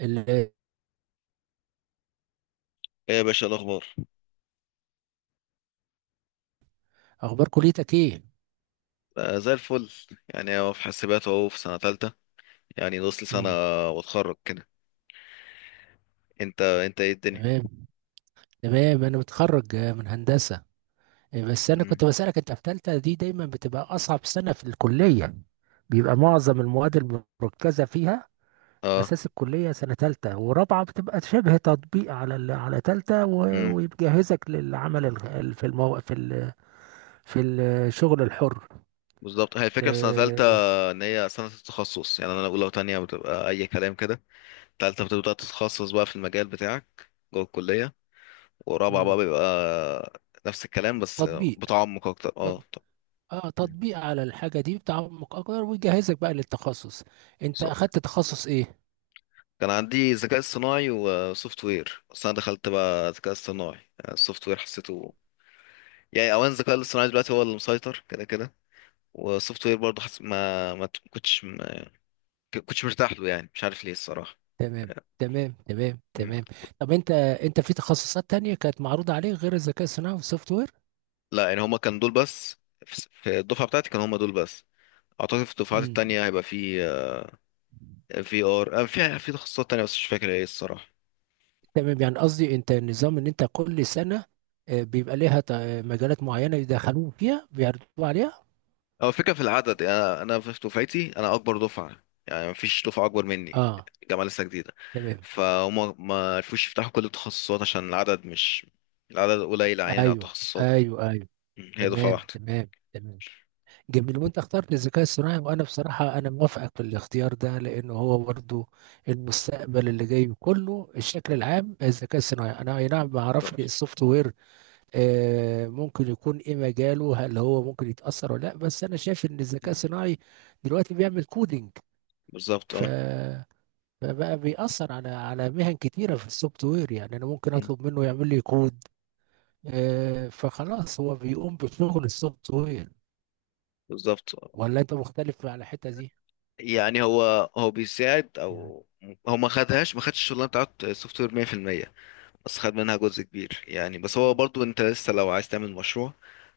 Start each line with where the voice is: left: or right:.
right: ال-
left: ايه يا باشا الاخبار؟
right: اخبار كليتك ايه؟
left: آه، زي الفل. يعني هو في حاسبات اهو، في سنه ثالثه، يعني نص سنه
right: امم.
left: واتخرج كده. انت ايه الدنيا؟
right: تمام. تمام انا متخرج من هندسه. بس انا
left: مم.
right: كنت بسالك، انت في ثالثه دي دايما بتبقى اصعب سنه في الكليه، بيبقى معظم المواد المركزه فيها
left: اه.
right: اساس الكليه. سنه ثالثه ورابعه بتبقى شبه تطبيق على ثالثه
left: امم
right: ويجهزك للعمل في الشغل الحر.
left: بالظبط، هي الفكره في سنه ثالثه،
right: آه،
left: ان هي سنه التخصص، يعني انا اولى وتانية بتبقى اي كلام كده. ثالثه بتبدا تتخصص بقى في المجال بتاعك جوه الكليه، ورابعه بقى
right: مم.
left: بيبقى نفس الكلام بس
right: تطبيق.
left: بتعمق اكتر. اه طب.
right: اه،
left: مم.
right: تطبيق على الحاجة دي، بتعمق اكتر ويجهزك بقى للتخصص. انت
left: بالظبط،
right: اخدت تخصص ايه؟
left: كان عندي ذكاء اصطناعي وسوفت وير، بس انا دخلت بقى ذكاء اصطناعي. يعني السوفت وير حسيته، يعني اولا الذكاء الاصطناعي دلوقتي هو اللي مسيطر كده كده، والسوفت وير برضه حس... ما ما ت- كنتش ما كنتش مرتاح له، يعني مش عارف ليه الصراحه.
right: تمام، تمام، تمام،
left: مم.
right: تمام. طب انت في تخصصات تانية كانت معروضة عليك غير الذكاء الصناعي والسوفت وير؟
left: لا، يعني هما كانوا دول بس. في الدفعه بتاعتي كانوا هما دول بس، اعتقد في الدفعات
right: امم.
left: التانية هيبقى في في ار في في تخصصات تانية بس مش فاكر ايه الصراحه.
right: تمام. يعني قصدي انت، النظام ان انت كل سنة بيبقى ليها مجالات معينة يدخلوك فيها بيعرضوا عليها.
left: هو الفكره في العدد، يعني انا في دفعتي، انا اكبر دفعه، يعني مفيش دفعه اكبر مني،
right: اه،
left: الجامعه لسه جديده،
right: تمام.
left: فهم ما عرفوش يفتحوا كل التخصصات عشان العدد مش، العدد قليل عيني على
right: ايوه،
left: التخصصات.
right: ايوه، ايوه.
left: مم، هي دفعه
right: تمام،
left: واحده.
right: تمام، تمام. جميل. وانت اخترت الذكاء الصناعي، وانا بصراحة انا موافقك في الاختيار ده لانه هو برضو المستقبل اللي جاي كله، الشكل العام الذكاء الصناعي. انا اي نعم، ما اعرفش السوفت وير ممكن يكون ايه مجاله، هل هو ممكن يتأثر ولا لا، بس انا شايف ان الذكاء
left: مم.
right: الصناعي دلوقتي بيعمل كودينج.
left: بالظبط
right: ف
left: اه.
right: فبقى بيأثر على مهن كتيرة في السوفت وير، يعني انا ممكن
left: مم.
right: اطلب منه يعمل لي كود. فخلاص هو بيقوم بشغل السوفت وير.
left: بالظبط آه.
right: ولا انت مختلف على الحتة دي؟
left: يعني هو بيساعد،
right: يعني
left: او هو ما خدش الشغلانه بتاعت السوفت وير 100%، بس خد منها جزء كبير يعني. بس هو برضو، انت لسه لو عايز تعمل مشروع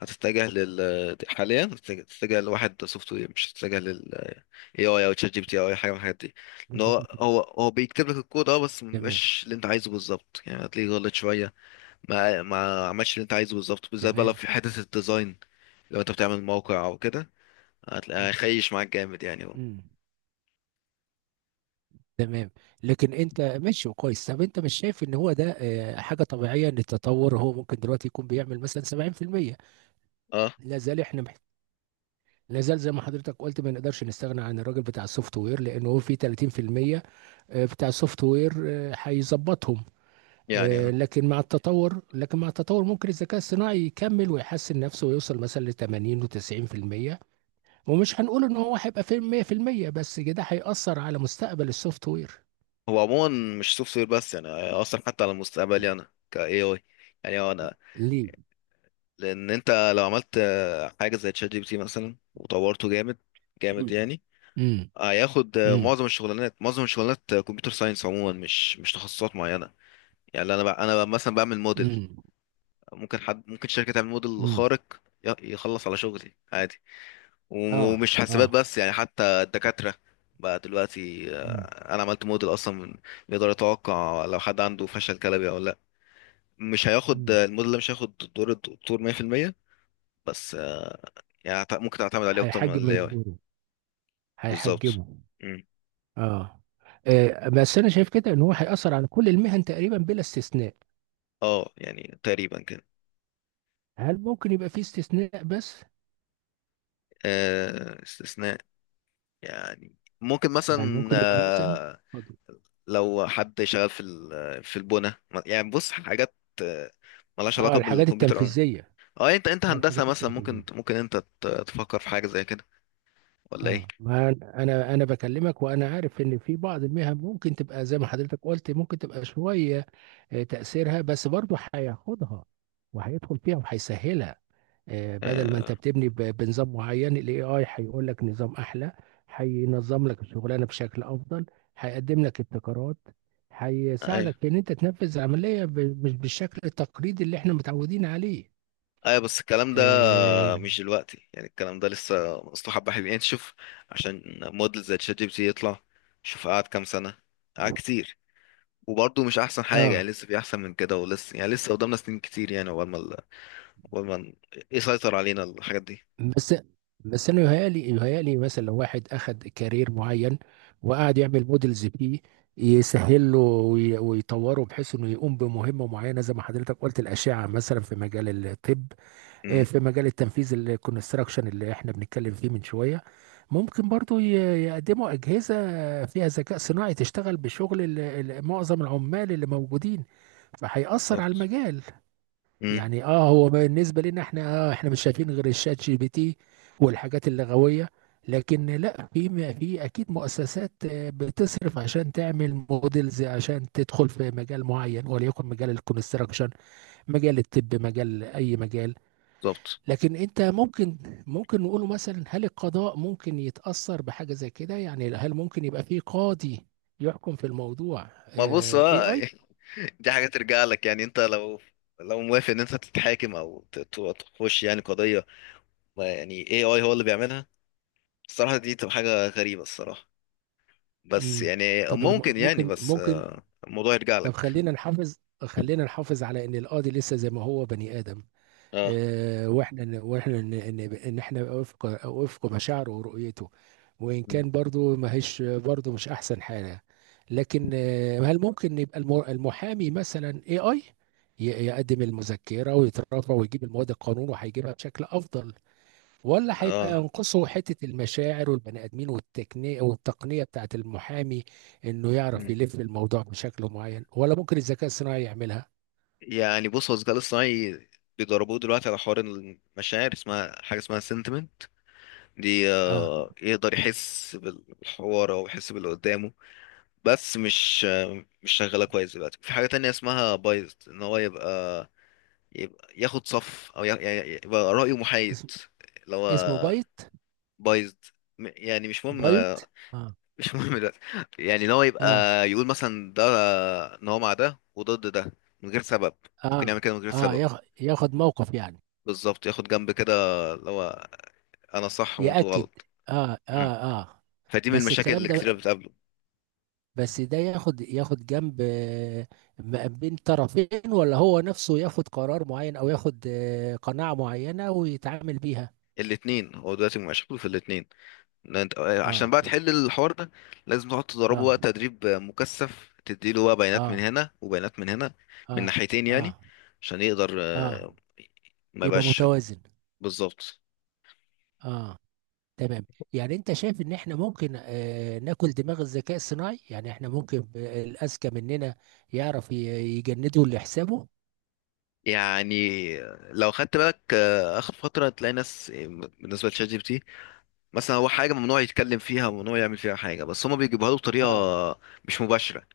left: هتتجه لل... حاليا هتتجه لواحد سوفت وير، مش هتتجه لل اي اي او تشات جي بي تي او اي حاجه من الحاجات دي. ان هو
right: للذكاء
left: هو
right: الاصطناعي.
left: هو بيكتب لك الكود اه، بس ما
right: تمام،
left: بيبقاش اللي انت عايزه بالظبط، يعني هتلاقيه غلط شويه. ما عملش اللي انت عايزه بالظبط، بالذات بقى لو
right: تمام.
left: في حته الديزاين، لو انت بتعمل موقع او كده هتلاقيه
right: مم.
left: هيخيش معاك جامد يعني هو.
right: مم. تمام، لكن انت ماشي وكويس. طب انت مش شايف ان هو ده حاجه طبيعيه، ان التطور هو ممكن دلوقتي يكون بيعمل مثلا 70%؟
left: اه
right: لا زال احنا لا زال زي ما حضرتك قلت، ما نقدرش نستغنى عن الراجل بتاع السوفت وير لانه هو في 30% بتاع السوفت وير هيظبطهم.
left: يعني اه،
right: لكن مع التطور، ممكن الذكاء الصناعي يكمل ويحسن نفسه ويوصل مثلا ل 80 و90%. ومش هنقول ان هو هيبقى فيلم 100%، بس كده هيأثر على مستقبل السوفت وير.
left: هو عموما مش سوفت وير بس يعني، اصلا حتى على مستقبلي انا ك AI. يعني هو انا،
right: ليه؟
left: لان انت لو عملت حاجه زي تشات جي بي تي مثلا وطورته جامد جامد
right: امم،
left: يعني،
right: امم،
left: هياخد
right: امم،
left: معظم الشغلانات، معظم الشغلانات كمبيوتر ساينس عموما، مش تخصصات معينه. يعني انا بقى مثلا بعمل موديل،
right: امم.
left: ممكن حد، ممكن شركه تعمل موديل
right: أمم.
left: خارق يخلص على شغلي عادي.
right: اه،
left: ومش حاسبات
right: اه.
left: بس يعني، حتى الدكاترة بقى دلوقتي،
right: أمم.
left: انا عملت موديل اصلا يقدر يتوقع لو حد عنده فشل كلوي او لا، مش هياخد،
right: أمم.
left: الموديل ده مش هياخد دور الدكتور 100%. بس يعني هت- ممكن تعتمد عليه اكتر من
right: هيحجب
left: الاي
right: من
left: اي.
right: دوره،
left: بالظبط.
right: هيحجبه.
left: مم.
right: اه. بس انا شايف كده ان هو هيأثر على كل المهن تقريبا بلا استثناء.
left: اه يعني تقريبا كده.
right: هل ممكن يبقى في استثناء بس؟
left: استثناء، يعني ممكن
right: يعني
left: مثلا،
right: ممكن يبقى مثلا، اتفضل.
left: لو حد شغال في ال- في البنى، يعني بص حاجات آه، ملهاش
right: اه
left: علاقة
right: الحاجات
left: بالكمبيوتر.
right: التنفيذية.
left: اه، انت
right: اه
left: هندسة
right: الحاجات
left: مثلا، ممكن
right: التنفيذية.
left: ممكن انت تفكر في حاجة زي كده، ولا ايه؟
right: اه، ما انا انا أنا بكلمك وانا عارف ان في بعض المهن ممكن تبقى زي ما حضرتك قلت، ممكن تبقى شويه تاثيرها، بس برضه هياخدها وهيدخل فيها وهيسهلها. بدل ما انت
left: آه
right: بتبني بنظام معين، الاي اي هيقول لك نظام احلى، هينظم لك الشغلانه بشكل افضل، هيقدم لك ابتكارات،
left: ايوه،
right: هيساعدك في ان انت تنفذ العمليه مش بالشكل التقليدي اللي احنا متعودين عليه.
left: ايوه، بس الكلام ده
right: اه.
left: مش دلوقتي، يعني الكلام ده لسه، اصله حبة حلوين يعني. شوف، عشان موديل زي تشات جي بي تي يطلع، شوف قعد كام سنة، قعد كتير، وبرضه مش احسن حاجة،
right: آه،
left: يعني لسه في احسن من كده، ولسه يعني لسه قدامنا سنين كتير يعني، عقبال ما ال- عقبال ما ن- يسيطر علينا الحاجات دي.
right: بس انا يهيألي مثلا لو واحد اخد كارير معين وقعد يعمل موديلز فيه، يسهل له ويطوره بحيث انه يقوم بمهمه معينه، زي ما حضرتك قلت الاشعه مثلا في مجال الطب،
left: امم
right: في مجال التنفيذ الكونستراكشن اللي احنا بنتكلم فيه من شويه، ممكن برضو يقدموا اجهزه فيها ذكاء صناعي تشتغل بشغل معظم العمال اللي موجودين، فهيأثر على
left: بالظبط.
right: المجال.
left: امم
right: يعني اه، هو بالنسبه لنا احنا آه، احنا مش شايفين غير الشات جي بي تي والحاجات اللغويه، لكن لا، في اكيد مؤسسات بتصرف عشان تعمل موديلز عشان تدخل في مجال معين، وليكن مجال الكونستراكشن، مجال الطب، مجال اي مجال.
left: بالظبط.
right: لكن انت ممكن، ممكن نقوله مثلا، هل القضاء ممكن يتاثر بحاجه زي كده؟ يعني هل ممكن يبقى في قاضي يحكم في الموضوع
left: ما بص،
right: اي
left: اه
right: اي؟
left: دي حاجة ترجع لك، يعني انت لو موافق ان انت تتحاكم او تخش يعني قضية، ما يعني اي اي هو اللي بيعملها. الصراحة دي تبقى حاجة غريبة الصراحة، بس
right: امم.
left: يعني،
right: طب
left: ممكن يعني،
right: ممكن،
left: بس
right: ممكن.
left: الموضوع يرجع
right: طب
left: لك.
right: خلينا نحافظ، على ان القاضي لسه زي ما هو بني ادم،
left: اه.
right: واحنا ان احنا وفق مشاعره ورؤيته، وان
left: مم.
right: كان برضو ما هيش، برضو مش احسن حاجه. لكن هل ممكن يبقى المحامي مثلا اي اي يقدم المذكره ويترافع ويجيب المواد القانون وهيجيبها بشكل افضل، ولا هيبقى
left: اه.
right: ينقصه حتة المشاعر والبني آدمين والتقنية، بتاعت المحامي، إنه يعرف
left: مم.
right: يلف الموضوع بشكل معين؟ ولا ممكن الذكاء الصناعي يعملها؟
left: يعني بص، هو الذكاء الاصطناعي بيدربوه دلوقتي على حوار المشاعر، اسمها حاجة اسمها sentiment، دي
right: آه.
left: يقدر يحس بالحوار او يحس باللي قدامه. بس مش شغاله كويس دلوقتي، في حاجه تانية اسمها بايظت، ان هو يبقى يبقى ياخد صف، او يعني يبقى رايه محايد،
right: اسم.
left: اللي هو
right: اسمه بايت.
left: بايظ، يعني مش مهم.
right: بايت. آه،
left: مش مهم دلوقتي. يعني ان هو يبقى
right: آه،
left: يقول مثلا ده، ان هو مع ده وضد ده من غير سبب، ممكن
right: آه،
left: يعمل كده من غير
right: آه.
left: سبب.
right: ياخد موقف يعني.
left: بالظبط، ياخد جنب كده، اللي هو انا صح وانتوا
right: يأكد.
left: غلط.
right: آه،
left: مم.
right: آه، آه.
left: فدي من
right: بس
left: المشاكل
right: الكلام
left: اللي كتير
right: ده،
left: بتقابله.
right: ده ياخد، ياخد جنب ما بين طرفين، ولا هو نفسه ياخد قرار معين، أو ياخد قناعة معينة ويتعامل بيها؟
left: الاتنين، هو دلوقتي مشاكله في الاتنين. عشان
right: آه.
left: بقى تحل الحوار ده لازم تقعد تدربه
right: اه،
left: بقى تدريب مكثف، تديله بقى بيانات من
right: اه،
left: هنا وبيانات من هنا، من
right: اه،
left: ناحيتين يعني،
right: اه،
left: عشان يقدر
right: اه.
left: ما
right: يبقى
left: يبقاش.
right: متوازن.
left: بالظبط.
right: اه، تمام. يعني انت شايف ان احنا ممكن آه، ناكل دماغ الذكاء الصناعي، يعني احنا ممكن الاذكى مننا يعرف يجنده اللي حسابه.
left: يعني لو خدت بالك اخر فتره تلاقي ناس، بالنسبه لشات جي بي تي مثلا، هو حاجه ممنوع يتكلم فيها وممنوع يعمل فيها حاجه، بس هما بيجيبوها له بطريقه
right: اه،
left: مش مباشره.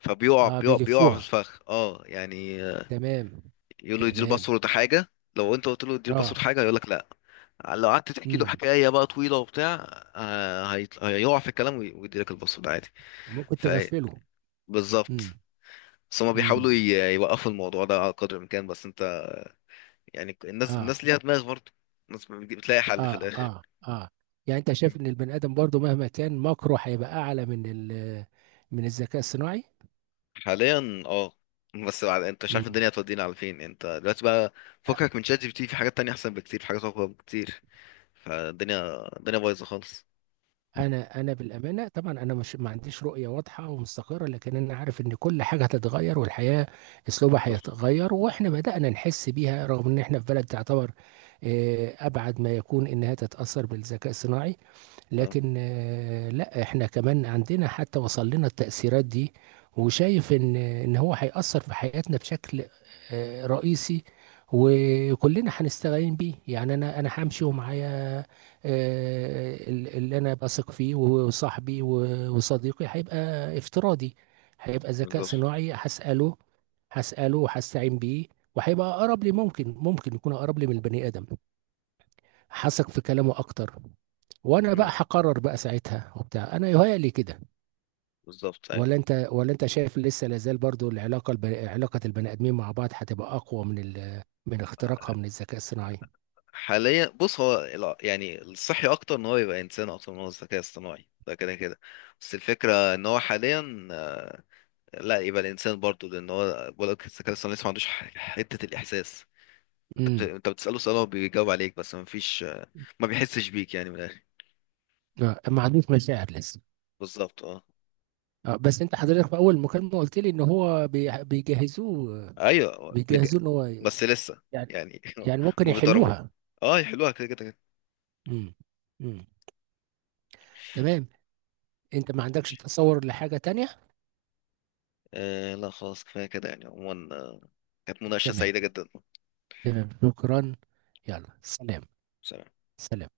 left: فبيقع،
right: اه.
left: بيقع في
right: بيلفوها.
left: الفخ اه يعني.
right: تمام،
left: يقول له يدي
right: تمام.
left: الباسورد حاجه، لو انت قلت له ادي
right: اه.
left: الباسورد حاجه هيقول لك لا، لو قعدت تحكي له
right: امم.
left: حكايه بقى طويله وبتاع، هيط- هيقع في الكلام ويدي لك الباسورد عادي.
right: ممكن
left: ف
right: تغفله.
left: بالظبط.
right: امم،
left: بس هما
right: امم.
left: بيحاولوا يوقفوا الموضوع ده على قدر الامكان، بس انت، يعني الناس
right: اه،
left: الناس ليها دماغ برضه، الناس بتجي- بتلاقي حل في
right: اه،
left: الاخر.
right: اه، اه. يعني انت شايف ان البني ادم برضو مهما كان مكره هيبقى اعلى من ال من الذكاء الصناعي.
left: حاليا اه. بس بعد، انت مش عارف
right: امم.
left: الدنيا هتودينا على فين انت دلوقتي بقى، فكك من شات جي بي تي، في حاجات تانية احسن بكتير، في حاجات اقوى بكتير. فالدنيا الدنيا بايظه خالص.
right: انا بالامانه طبعا انا مش، ما عنديش رؤيه واضحه ومستقره، لكن انا عارف ان كل حاجه هتتغير، والحياه اسلوبها
left: بالظبط
right: هيتغير، واحنا بدانا نحس بيها، رغم ان احنا في بلد تعتبر ابعد ما يكون انها تتاثر بالذكاء الصناعي،
left: اه.
right: لكن لا، احنا كمان عندنا، حتى وصل لنا التأثيرات دي. وشايف ان هو هيأثر في حياتنا بشكل رئيسي، وكلنا هنستعين بيه. يعني انا همشي ومعايا اللي انا بثق فيه، وصاحبي وصديقي هيبقى افتراضي، هيبقى ذكاء
left: بالظبط.
right: صناعي، هسأله، وهستعين بيه، وهيبقى اقرب لي، ممكن يكون اقرب لي من البني ادم، حسك في كلامه اكتر. وانا بقى هقرر بقى ساعتها وبتاع، انا يهيألي كده.
left: بالظبط ايوه.
right: ولا انت شايف لسه لازال برضو العلاقه علاقه البني ادمين مع بعض هتبقى اقوى من من اختراقها من الذكاء الصناعي؟
left: حاليا بص، هو الع- يعني الصحي اكتر ان هو يبقى انسان اكتر من هو الذكاء الصناعي، ده كده كده. بس الفكره ان هو حاليا لا يبقى الانسان برضه، لان هو بقولك الذكاء الصناعي لسه ما عندوش ح- حته الاحساس.
right: امم.
left: انت بتساله سؤال هو بيجاوب عليك، بس ما فيش، ما بيحسش بيك يعني من الاخر.
right: ما عندوش مشاعر لسه.
left: بالظبط اه.
right: بس انت حضرتك في اول مكالمه قلت لي ان هو بيجهزوه.
left: ايوه هو بيج...
right: بيجهزوه ان هو
left: بس لسه
right: يعني،
left: يعني.
right: ممكن
left: ما بيضربوه،
right: يحلوها.
left: اه يحلوها كده كده كده.
right: امم، امم. تمام. انت ما عندكش تصور لحاجه تانية؟
left: آه لا، خلاص كفايه كده يعني، عموما كانت مناقشه
right: تمام،
left: سعيده جدا.
right: تمام. شكرا. يلا سلام.
left: سلام.
right: سلام.